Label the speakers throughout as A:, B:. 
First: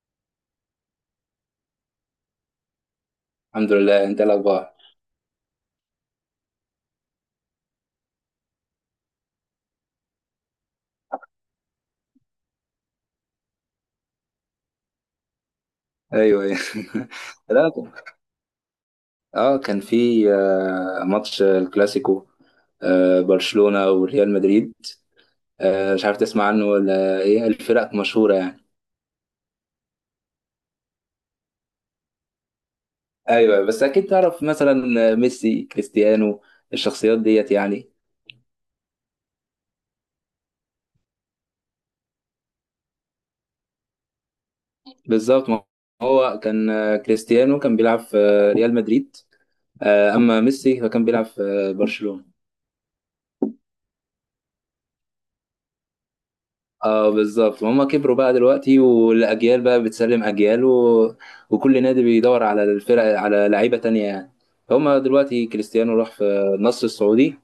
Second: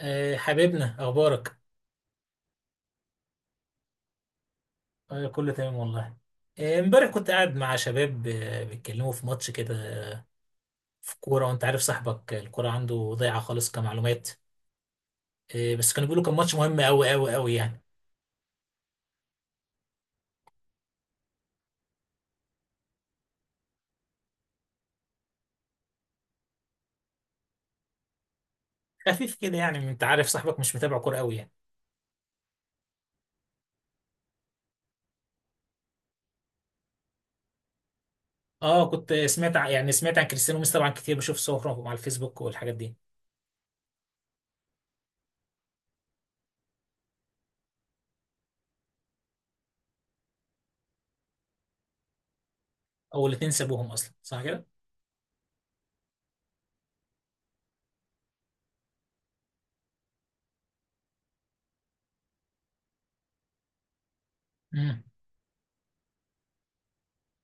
A: حبيبنا اخبارك.
B: الحمد لله. انت إيه الاخبار؟
A: كله تمام والله. امبارح كنت قاعد مع شباب بيتكلموا في ماتش كده. آه، في كوره، وانت عارف صاحبك الكوره عنده ضايعه خالص كمعلومات. بس كانوا بيقولوا كان
B: ايوه،
A: ماتش
B: ايوه.
A: مهم قوي قوي قوي
B: لا.
A: يعني.
B: اه، كان في ماتش الكلاسيكو. برشلونة وريال مدريد. مش عارف تسمع عنه ولا ايه، الفرق مشهورة يعني.
A: خفيف كده، يعني انت عارف صاحبك مش متابع كوره قوي يعني.
B: ايوه، بس اكيد تعرف مثلا ميسي، كريستيانو، الشخصيات ديت يعني.
A: اه، كنت سمعت يعني سمعت عن كريستيانو ميسي طبعا كتير، بشوف صورهم على الفيسبوك والحاجات دي.
B: بالظبط، ما هو كان آه، كريستيانو كان بيلعب في ريال مدريد. اما ميسي فكان بيلعب في برشلونة.
A: اول اتنين سابوهم اصلا، صح كده.
B: اه، بالظبط. هما كبروا بقى دلوقتي، والاجيال بقى بتسلم اجيال و وكل نادي بيدور على الفرق، على لعيبه تانية يعني. هما دلوقتي كريستيانو راح في النصر السعودي.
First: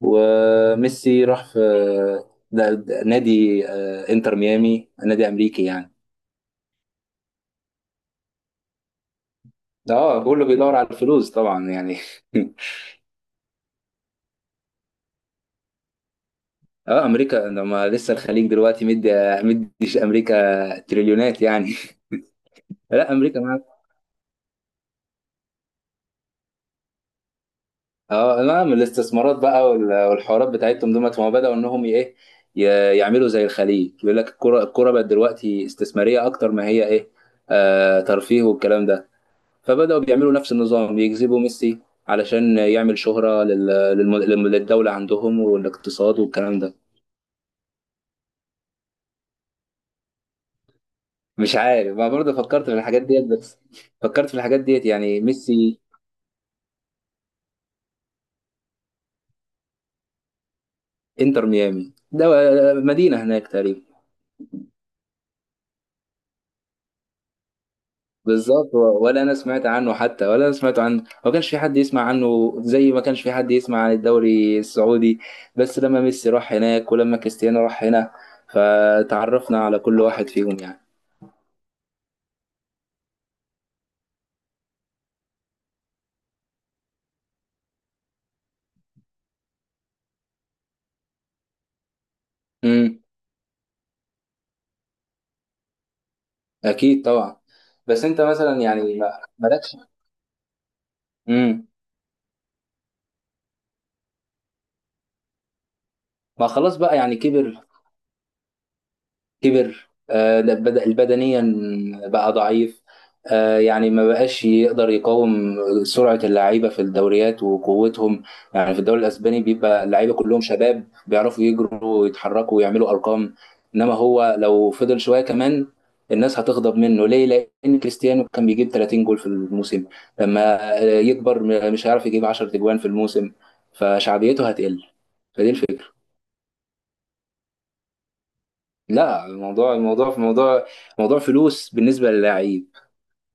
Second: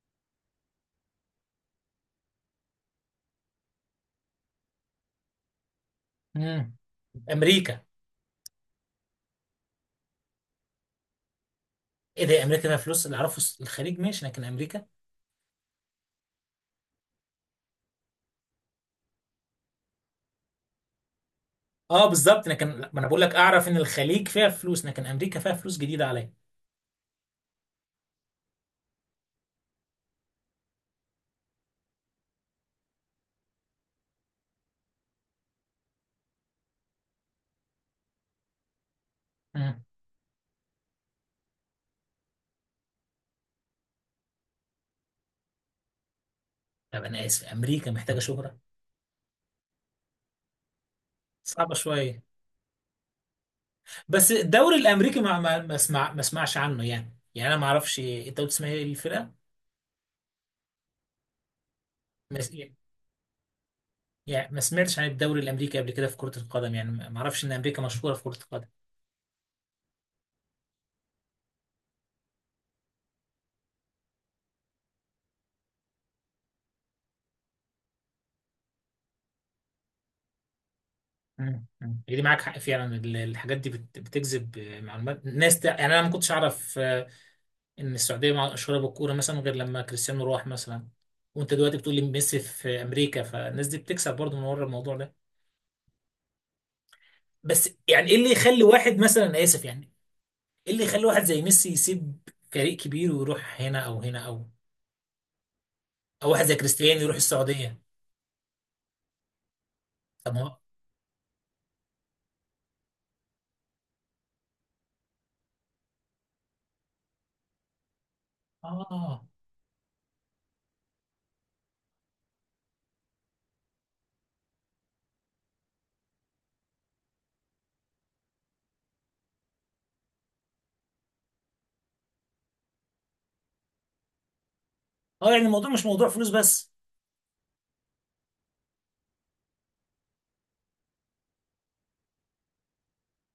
B: وميسي راح في ده نادي انتر ميامي، نادي امريكي يعني.
A: امم امريكا.
B: اه، كله بيدور على الفلوس طبعا يعني.
A: ايه ده، امريكا فيها فلوس؟ اللي اعرفه الخليج ماشي، لكن امريكا.
B: اه، امريكا لما لسه الخليج دلوقتي مديش، امريكا تريليونات يعني.
A: اه بالظبط، لكن ما انا
B: لا،
A: بقول لك،
B: امريكا.
A: اعرف ان الخليج فيها فلوس لكن امريكا فيها فلوس جديده عليا.
B: اه، نعم الاستثمارات بقى والحوارات بتاعتهم دول، ما هو بدأوا انهم ايه، يعملوا زي الخليج. يقول لك الكرة بقت دلوقتي استثمارية اكتر ما هي ايه، ترفيه والكلام ده.
A: مم.
B: فبدأوا بيعملوا نفس النظام، يجذبوا ميسي علشان يعمل شهرة للدولة عندهم والاقتصاد والكلام ده.
A: طب انا اسف، امريكا محتاجه شهره؟
B: مش
A: صعبه
B: عارف، ما
A: شويه.
B: برضه فكرت في الحاجات ديت بس. فكرت
A: بس
B: في الحاجات
A: الدوري
B: ديت
A: الامريكي
B: يعني،
A: ما ما ما
B: ميسي.
A: اسمع ما اسمعش عنه، يعني انا ما اعرفش، انت قلت اسمها ايه الفرقه؟
B: انتر ميامي ده
A: ما س-
B: مدينة هناك تقريبا.
A: يعني ما سمعتش عن الدوري الامريكي قبل كده في كره القدم، يعني ما اعرفش ان امريكا مشهوره في كره القدم.
B: بالظبط، ولا انا سمعت عنه، ما كانش في حد يسمع عنه زي ما كانش في حد يسمع عن الدوري السعودي. بس لما ميسي راح هناك ولما كريستيانو راح هنا، فتعرفنا على كل واحد فيهم يعني.
A: مم. مم. دي معاك حق فعلا، الحاجات دي بتجذب معلومات ناس، يعني انا ما كنتش اعرف ان السعوديه مشهوره بالكوره مثلا غير لما كريستيانو راح مثلا. وانت دلوقتي بتقول لي ميسي في
B: امم.
A: امريكا، فالناس دي بتكسب برضه من ورا الموضوع ده.
B: اكيد، طبعا.
A: بس
B: بس
A: يعني ايه
B: انت
A: اللي
B: مثلا
A: يخلي واحد
B: يعني، ما
A: مثلا، أنا اسف
B: مالكش.
A: يعني، ايه اللي يخلي واحد زي
B: امم.
A: ميسي يسيب فريق كبير ويروح هنا او هنا او واحد
B: ما
A: زي
B: خلاص بقى
A: كريستيانو يروح
B: يعني، كبر
A: السعوديه؟
B: كبر
A: طب ما
B: ده
A: هو.
B: بدنيا. بقى ضعيف. يعني ما بقاش يقدر يقاوم سرعة اللعيبة في الدوريات وقوتهم. يعني في الدوري
A: اه
B: الأسباني بيبقى اللعيبة كلهم شباب، بيعرفوا يجروا ويتحركوا ويعملوا أرقام. إنما هو لو فضل شوية كمان، الناس هتغضب منه ليه؟ لأن كريستيانو كان بيجيب 30 جول في الموسم. لما يكبر، مش هيعرف يجيب 10 تجوان في الموسم، فشعبيته هتقل.
A: اه يعني
B: فدي
A: الموضوع مش
B: الفكرة.
A: موضوع فلوس بس.
B: لا، الموضوع، في موضوع، موضوع فلوس بالنسبه للاعيب.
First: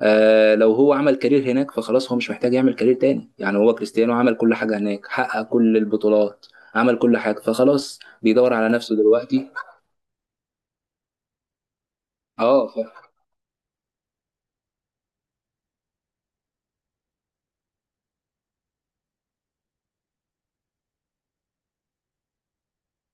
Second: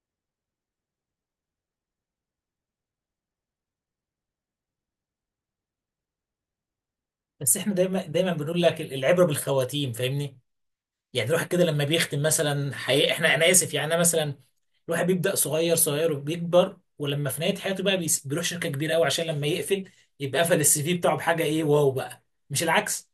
B: لو هو عمل كارير هناك، فخلاص هو مش محتاج يعمل كارير تاني يعني. هو كريستيانو عمل كل حاجه هناك، حقق كل البطولات، عمل كل حاجه،
A: بس احنا
B: فخلاص
A: دايما دايما
B: بيدور
A: بنقول
B: على
A: لك
B: نفسه
A: العبره
B: دلوقتي.
A: بالخواتيم، فاهمني؟ يعني الواحد كده لما بيختم
B: اه،
A: مثلا، حقيقة، انا اسف يعني، انا مثلا الواحد بيبدأ صغير صغير وبيكبر، ولما في نهاية حياته بقى بيروح شركة كبيرة قوي عشان لما يقفل يبقى قفل السي في بتاعه بحاجة ايه، واو بقى. مش العكس؟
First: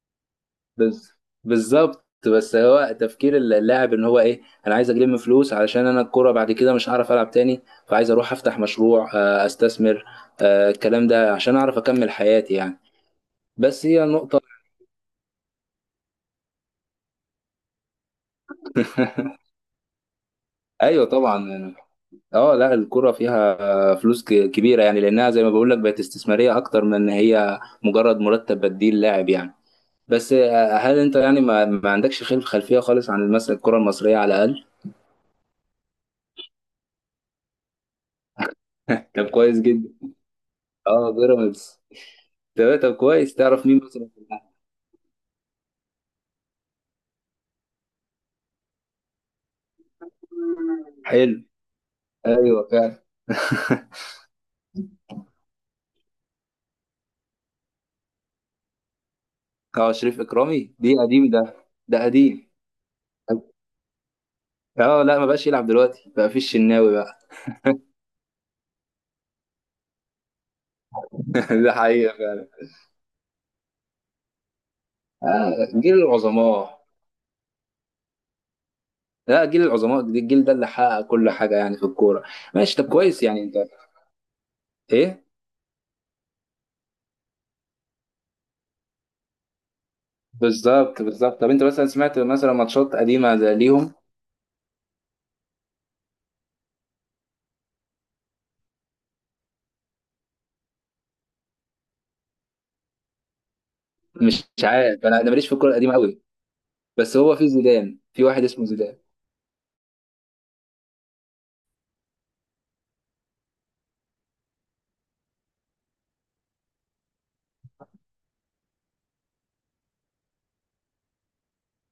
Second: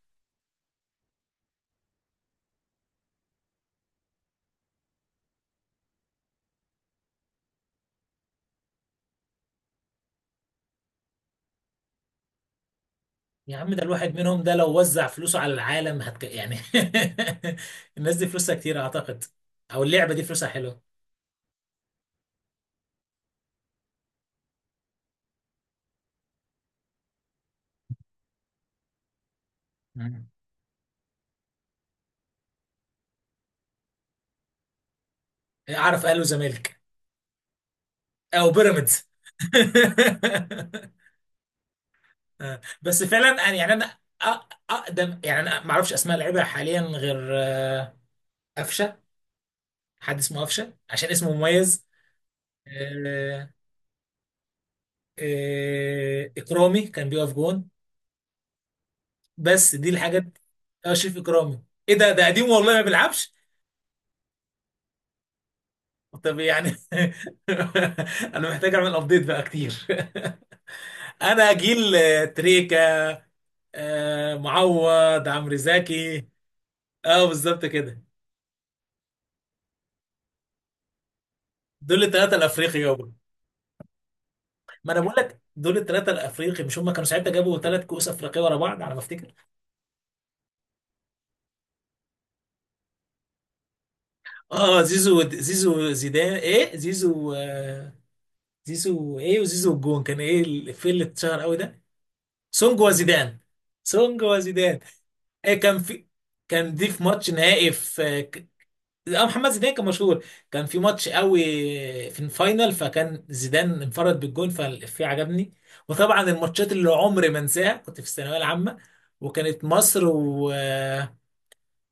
B: بز- بالظبط. بس هو تفكير اللاعب ان هو ايه، انا عايز اجيب فلوس علشان انا الكوره بعد كده مش هعرف العب تاني، فعايز اروح افتح مشروع، استثمر. الكلام ده عشان اعرف اكمل حياتي يعني.
A: يا عم، ده
B: بس هي
A: الواحد
B: نقطه.
A: منهم ده لو وزع فلوسه على العالم يعني. الناس دي فلوسها كتير اعتقد. او اللعبة دي فلوسها حلوة.
B: ايوه، طبعا. اه، لا، الكرة فيها فلوس كبيرة يعني، لأنها زي ما بقول لك بقت استثمارية أكتر من إن هي مجرد مرتب بديل لاعب يعني.
A: مم.
B: بس هل أنت يعني ما عندكش خلفية خالص عن مثلا الكرة المصرية على الأقل؟
A: اعرف اهلي وزمالك، او بيراميدز.
B: طب، كويس جدا. اه، بيراميدز. تمام. طب
A: بس
B: كويس،
A: فعلا
B: تعرف
A: يعني
B: مين
A: انا
B: مثلا في
A: أ-
B: الأهلي؟
A: اقدم، يعني انا ما اعرفش اسماء لعيبه حاليا غير قفشه. حد اسمه قفشه عشان اسمه
B: حلو.
A: مميز.
B: ايوه، فعلا.
A: آه، اكرامي كان بيقف جون. بس دي
B: اه، شريف
A: الحاجات.
B: إكرامي دي
A: اشرف
B: قديم ده.
A: اكرامي. ايه
B: ده
A: ده
B: قديم.
A: قديم والله ما بيلعبش.
B: اه، لا، ما بقاش يلعب دلوقتي، بقى في
A: طب يعني.
B: الشناوي بقى.
A: انا محتاج اعمل ابديت بقى كتير. انا
B: ده
A: جيل
B: حقيقة فعلا.
A: تريكا، معوض، عمرو
B: جيل
A: زكي.
B: العظماء.
A: اه بالظبط كده.
B: لا، جيل العظماء، الجيل ده اللي حقق كل حاجه يعني في
A: دول
B: الكوره.
A: الثلاثه
B: ماشي،
A: الافريقي
B: طب
A: يابا.
B: كويس يعني انت
A: ما انا بقول
B: ايه.
A: لك دول الثلاثه الافريقي، مش هم كانوا ساعتها جابوا ثلاث كؤوس افريقيه ورا بعض على ما افتكر؟
B: بالظبط، بالظبط. طب انت مثلا سمعت مثلا ماتشات قديمه زي ليهم؟
A: اه زيزو زيدان، ايه زيزو زيزو، ايه وزيزو الجون كان، ايه الفيلم اللي اتشهر قوي ده؟ سونج وزيدان. سونج
B: مش
A: وزيدان.
B: عارف. انا ماليش في
A: ايه
B: الكوره القديمه قوي.
A: كان دي في
B: بس
A: ماتش
B: هو في
A: نهائي
B: زيدان،
A: في
B: في واحد اسمه زيدان.
A: اه محمد زيدان كان مشهور. كان في ماتش قوي في الفاينل، فكان زيدان انفرد بالجون فالإفيه عجبني. وطبعا الماتشات اللي عمري ما انساها، كنت في الثانويه العامه، وكانت مصر و...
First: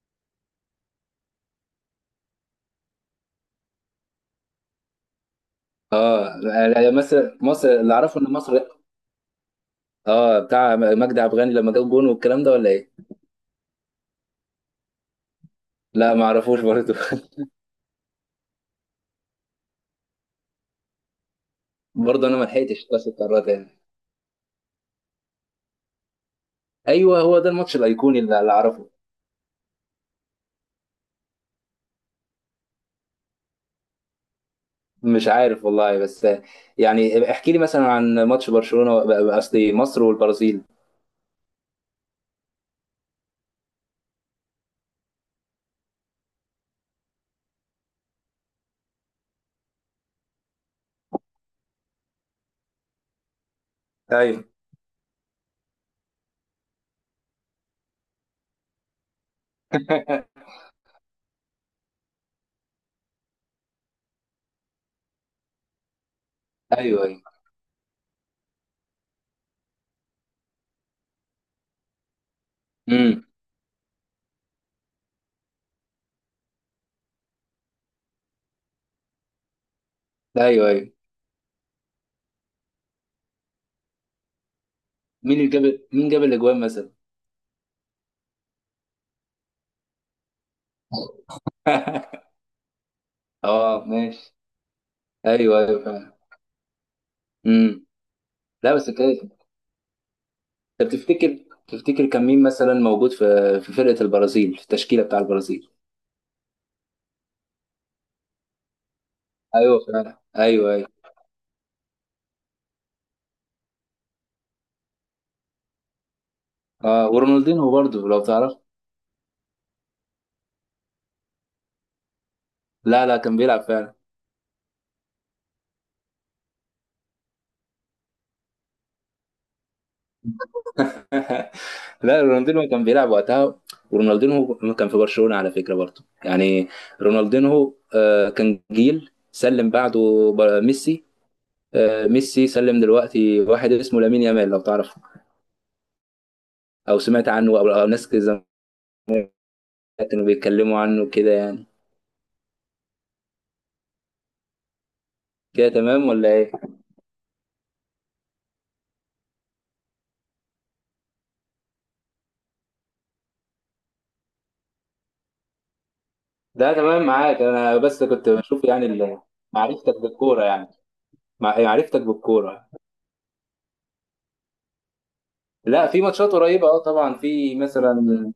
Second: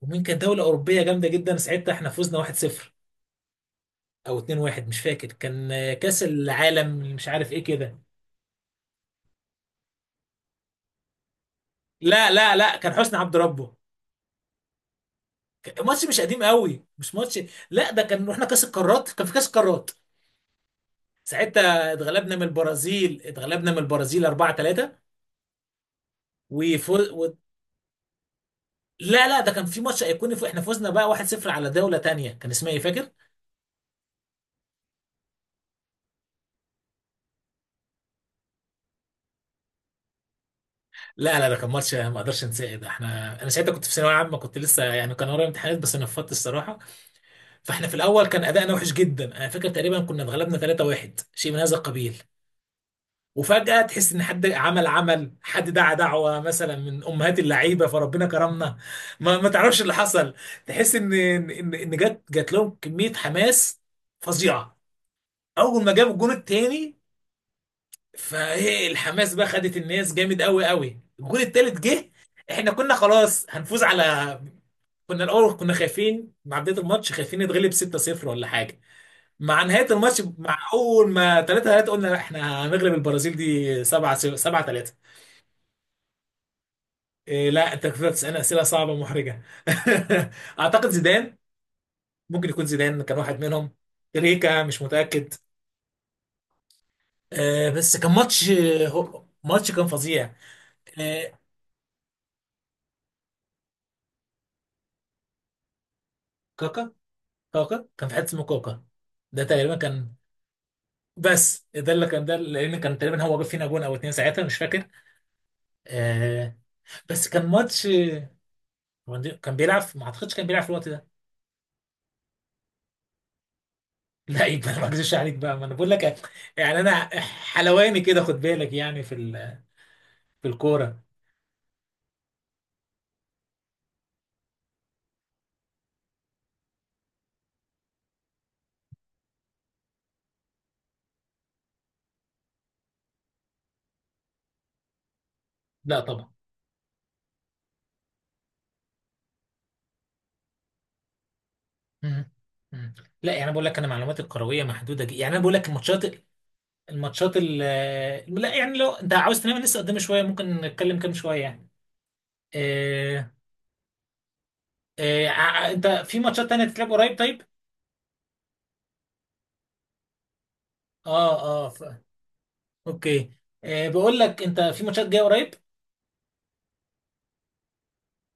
A: ومين كانت دوله اوروبيه جامده جدا ساعتها احنا فزنا 1-0 او 2-1، مش فاكر، كان كاس
B: اه،
A: العالم مش
B: مصر
A: عارف ايه
B: مصر اللي
A: كده.
B: اعرفه ان مصر اه، بتاع مجدي عبد الغني لما جاب جون
A: لا
B: والكلام ده،
A: لا
B: ولا
A: لا،
B: ايه؟
A: كان حسني عبد ربه. ماتش
B: لا،
A: مش
B: ما
A: قديم
B: اعرفوش
A: قوي،
B: برضه.
A: مش ماتش. لا ده كان رحنا كاس القارات، كان في كاس القارات. ساعتها
B: برضه
A: اتغلبنا
B: انا
A: من
B: ما لحقتش، بس
A: البرازيل،
B: القرارات يعني.
A: 4-3 وفوز
B: ايوه،
A: و...
B: هو ده الماتش الايقوني اللي اعرفه.
A: لا لا، ده كان في ماتش ايقوني، احنا فوزنا بقى 1-0 على دولة تانية كان اسمها ايه فاكر؟
B: مش عارف والله، بس يعني احكي لي مثلا عن ماتش برشلونة. قصدي مصر والبرازيل.
A: لا لا، ده كان ماتش ما اقدرش انساه، ده انا ساعتها كنت في ثانوية عامة، كنت لسه يعني كان ورايا امتحانات بس نفضت الصراحة. فاحنا في الاول كان ادائنا وحش جدا، انا فاكر تقريبا كنا اتغلبنا 3-1 شيء من هذا القبيل. وفجأة تحس ان
B: ايوه.
A: حد عمل عمل حد دعا دعوة مثلا من امهات اللعيبة فربنا كرمنا. ما تعرفش اللي حصل. تحس ان ان ان إن جت لهم كمية حماس فظيعة. اول ما جاب الجون التاني،
B: ايوه، ايوه.
A: فايه الحماس بقى خدت الناس جامد قوي قوي، الجون التالت جه. احنا كنا
B: امم.
A: خلاص هنفوز على، كنا الاول كنا خايفين مع بداية الماتش، خايفين نتغلب 6-0 ولا حاجة. مع نهايه الماتش، مع
B: ايوه، ايوه.
A: اول ما 3 3 قلنا احنا هنغلب البرازيل دي 7 7 3.
B: مين جاب الاجوان مثلا؟
A: إيه لا، انت كنت بتسالني اسئله صعبه محرجه. اعتقد زيدان. ممكن يكون زيدان كان واحد منهم.
B: اه، ماشي.
A: ريكا، مش متاكد.
B: ايوه، ايوه، فعلا. امم.
A: بس كان ماتش،
B: لا، بس كده انت
A: ماتش كان فظيع. آه
B: تفتكر كان مين مثلا موجود في، في فرقة البرازيل، في التشكيلة بتاع البرازيل؟
A: كاكا كاكا كان في حته اسمه كاكا. ده تقريبا
B: ايوه،
A: كان.
B: فعلا. ايوه، ايوه.
A: بس ده اللي كان، ده لان كان تقريبا هو جاب فينا جون او اتنين ساعتها مش فاكر. آه
B: اه،
A: بس كان
B: ورونالدينو
A: ماتش،
B: برضه لو تعرف.
A: كان بيلعب. ما اعتقدش كان بيلعب في الوقت ده.
B: لا، لا، كان بيلعب فعلا.
A: لا يبقى، ما اكذبش عليك بقى، ما انا بقول لك، يعني انا، حلواني كده، خد بالك يعني في في الكوره.
B: لا، رونالدينو كان بيلعب وقتها. ورونالدينو كان في برشلونة على فكرة برضه يعني. رونالدينو كان جيل سلم بعده ميسي. ميسي سلم دلوقتي واحد اسمه لامين يامال لو تعرفه،
A: لا طبعا.
B: او سمعت عنه، او ناس كده زمان كانوا بيتكلموا عنه كده يعني.
A: مم. مم. لا يعني انا بقول لك، انا معلوماتي الكرويه محدوده جدا، يعني انا بقول لك
B: كده تمام
A: الماتشات،
B: ولا ايه؟
A: الماتشات لا يعني لو انت عاوز تنام لسه قدام شويه ممكن نتكلم كام شويه يعني. آه انت في ماتشات تانية
B: ده
A: تتلعب
B: تمام
A: قريب؟
B: معاك،
A: طيب.
B: انا بس كنت بشوف يعني معرفتك بالكوره يعني.
A: اه اه
B: معرفتك بالكوره.
A: اوكي. بقول لك، انت في ماتشات جايه قريب؟
B: لا، في ماتشات قريبه اه، طبعا. في مثلا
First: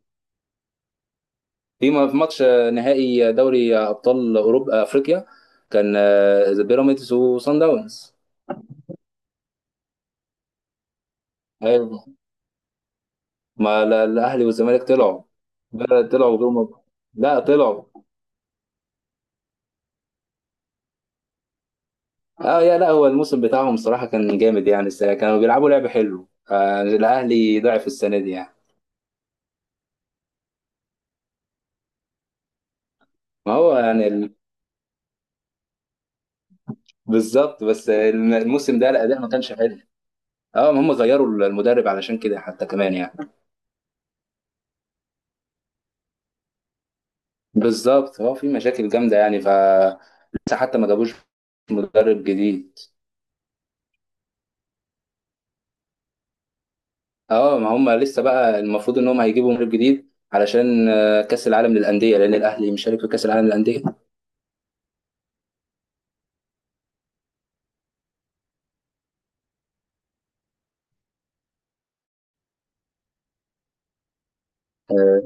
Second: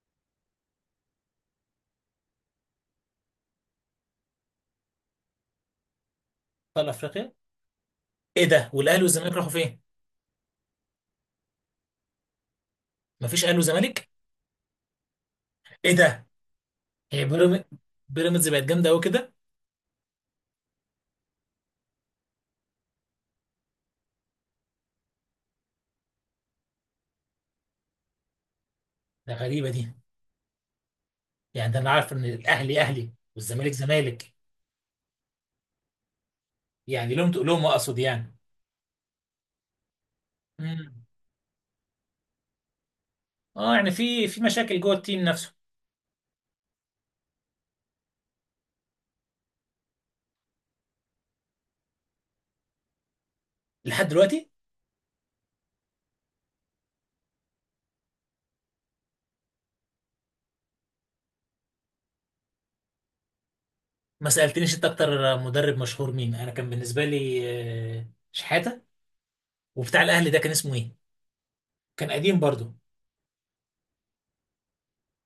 B: في ماتش نهائي دوري ابطال اوروبا افريقيا. كان
A: في
B: بيراميدز
A: افريقيا؟
B: وصن داونز.
A: ايه ده، والاهلي والزمالك راحوا فين؟
B: ايوه.
A: مفيش اهلي
B: ما لا-
A: وزمالك؟
B: الاهلي والزمالك طلعوا.
A: ايه
B: لا،
A: ده.
B: طلعوا جم.
A: هي
B: لا،
A: بيراميدز؟
B: طلعوا.
A: بيراميدز بقت جامده قوي كده.
B: اه يا، لا هو الموسم بتاعهم صراحه كان جامد يعني، السنه كانوا بيلعبوا لعب حلو. الاهلي ضعف السنه دي يعني.
A: ده غريبه دي. يعني ده انا عارف ان الاهلي اهلي
B: ما
A: والزمالك
B: هو يعني
A: زمالك، يعني لهم
B: بالظبط،
A: تقولهم
B: بس
A: اقصد يعني.
B: الموسم ده الاداء ما كانش حلو. اه، ما هم
A: امم
B: غيروا المدرب علشان كده حتى كمان يعني.
A: اه يعني في مشاكل جوه التيم نفسه.
B: بالظبط، هو في مشاكل جامده يعني لسه حتى ما جابوش مدرب جديد.
A: لحد دلوقتي؟
B: اه، ما هم لسه بقى المفروض ان هم هيجيبوا مدرب جديد علشان كاس العالم للانديه، لان الاهلي مشارك في كاس العالم للانديه.
A: ما سالتنيش انت اكتر مدرب مشهور مين؟ انا كان بالنسبه لي آه، شحاته. وبتاع الاهلي ده كان اسمه ايه؟ كان قديم برضو.
B: آه،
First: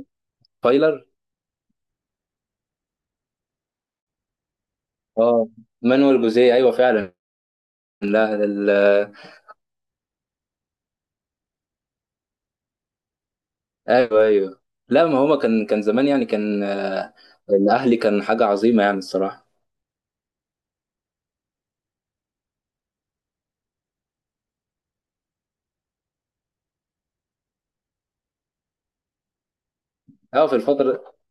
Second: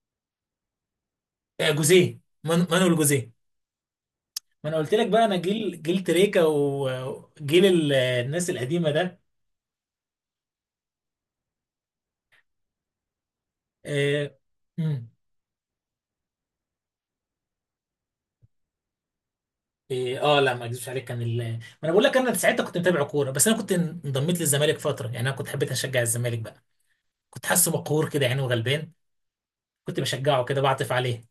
B: فايلر.
A: جوزيه، مانويل جوزيه. ما انا قلت لك بقى، انا
B: اه،
A: جيل
B: مانويل
A: تريكا
B: جوزيه. ايوه، فعلا.
A: وجيل
B: لا
A: الناس القديمه ده.
B: ايوه،
A: آه،
B: ايوه. لا،
A: مم.
B: ما هو كان زمان يعني، كان الاهلي كان حاجه عظيمه يعني الصراحه.
A: إيه اه لا، ما اكذبش عليك، كان ما انا بقول لك، انا ساعتها كنت متابع كوره، بس انا كنت انضميت للزمالك فتره، يعني انا كنت حبيت اشجع الزمالك بقى. كنت حاسه مقهور كده يعني وغلبان، كنت بشجعه
B: اه، في
A: كده بعطف
B: الفتره.
A: عليه.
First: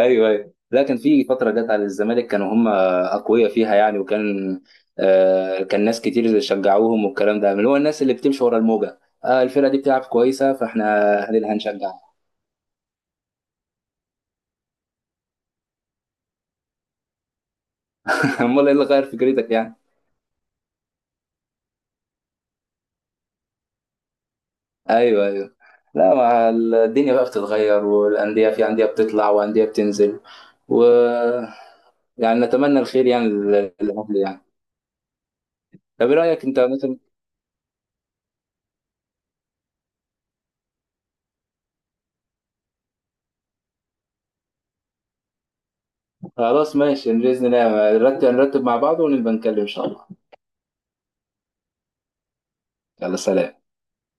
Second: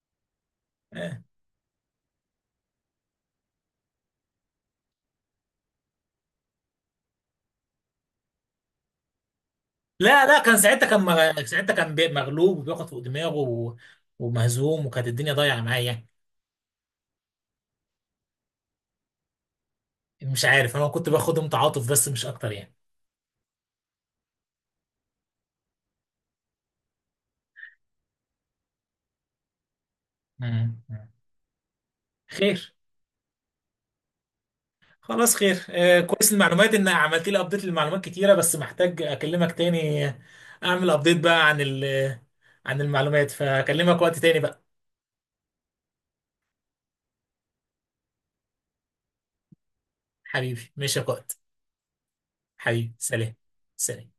B: ايوه، ايوه. لا، كان
A: آه.
B: في فتره جت على الزمالك، كانوا هم اقوياء فيها يعني، وكان كان ناس كتير شجعوهم والكلام ده، اللي هو الناس اللي بتمشي ورا الموجه. الفرقه دي بتلعب
A: لا لا،
B: كويسه،
A: كان
B: فاحنا
A: ساعتها كان مغ... ساعتها كان بي-
B: هنشجعها.
A: مغلوب وبياخد فوق دماغه و... ومهزوم، وكانت الدنيا ضايعه معايا يعني.
B: امال ايه اللي غير فكرتك يعني؟
A: مش عارف، انا كنت باخدهم تعاطف بس مش اكتر يعني.
B: ايوه، ايوه. لا، مع الدنيا بقى بتتغير، والانديه، في انديه بتطلع وانديه بتنزل،
A: مم.
B: و
A: مم.
B: يعني
A: خير،
B: نتمنى الخير يعني للاهلي يعني.
A: خلاص خير.
B: طب ايه
A: كويس،
B: رايك انت
A: المعلومات ان
B: مثلا؟
A: عملت لي ابديت للمعلومات كتيره، بس محتاج اكلمك تاني. اعمل ابديت بقى عن عن المعلومات، فاكلمك وقت تاني بقى.
B: خلاص، ماشي. باذن الله نرتب، مع بعض ونبقى نتكلم ان شاء الله.
A: حبيبي ماشي يا قائد. حبيبي
B: يلا،
A: سلام.
B: سلام.
A: سلام.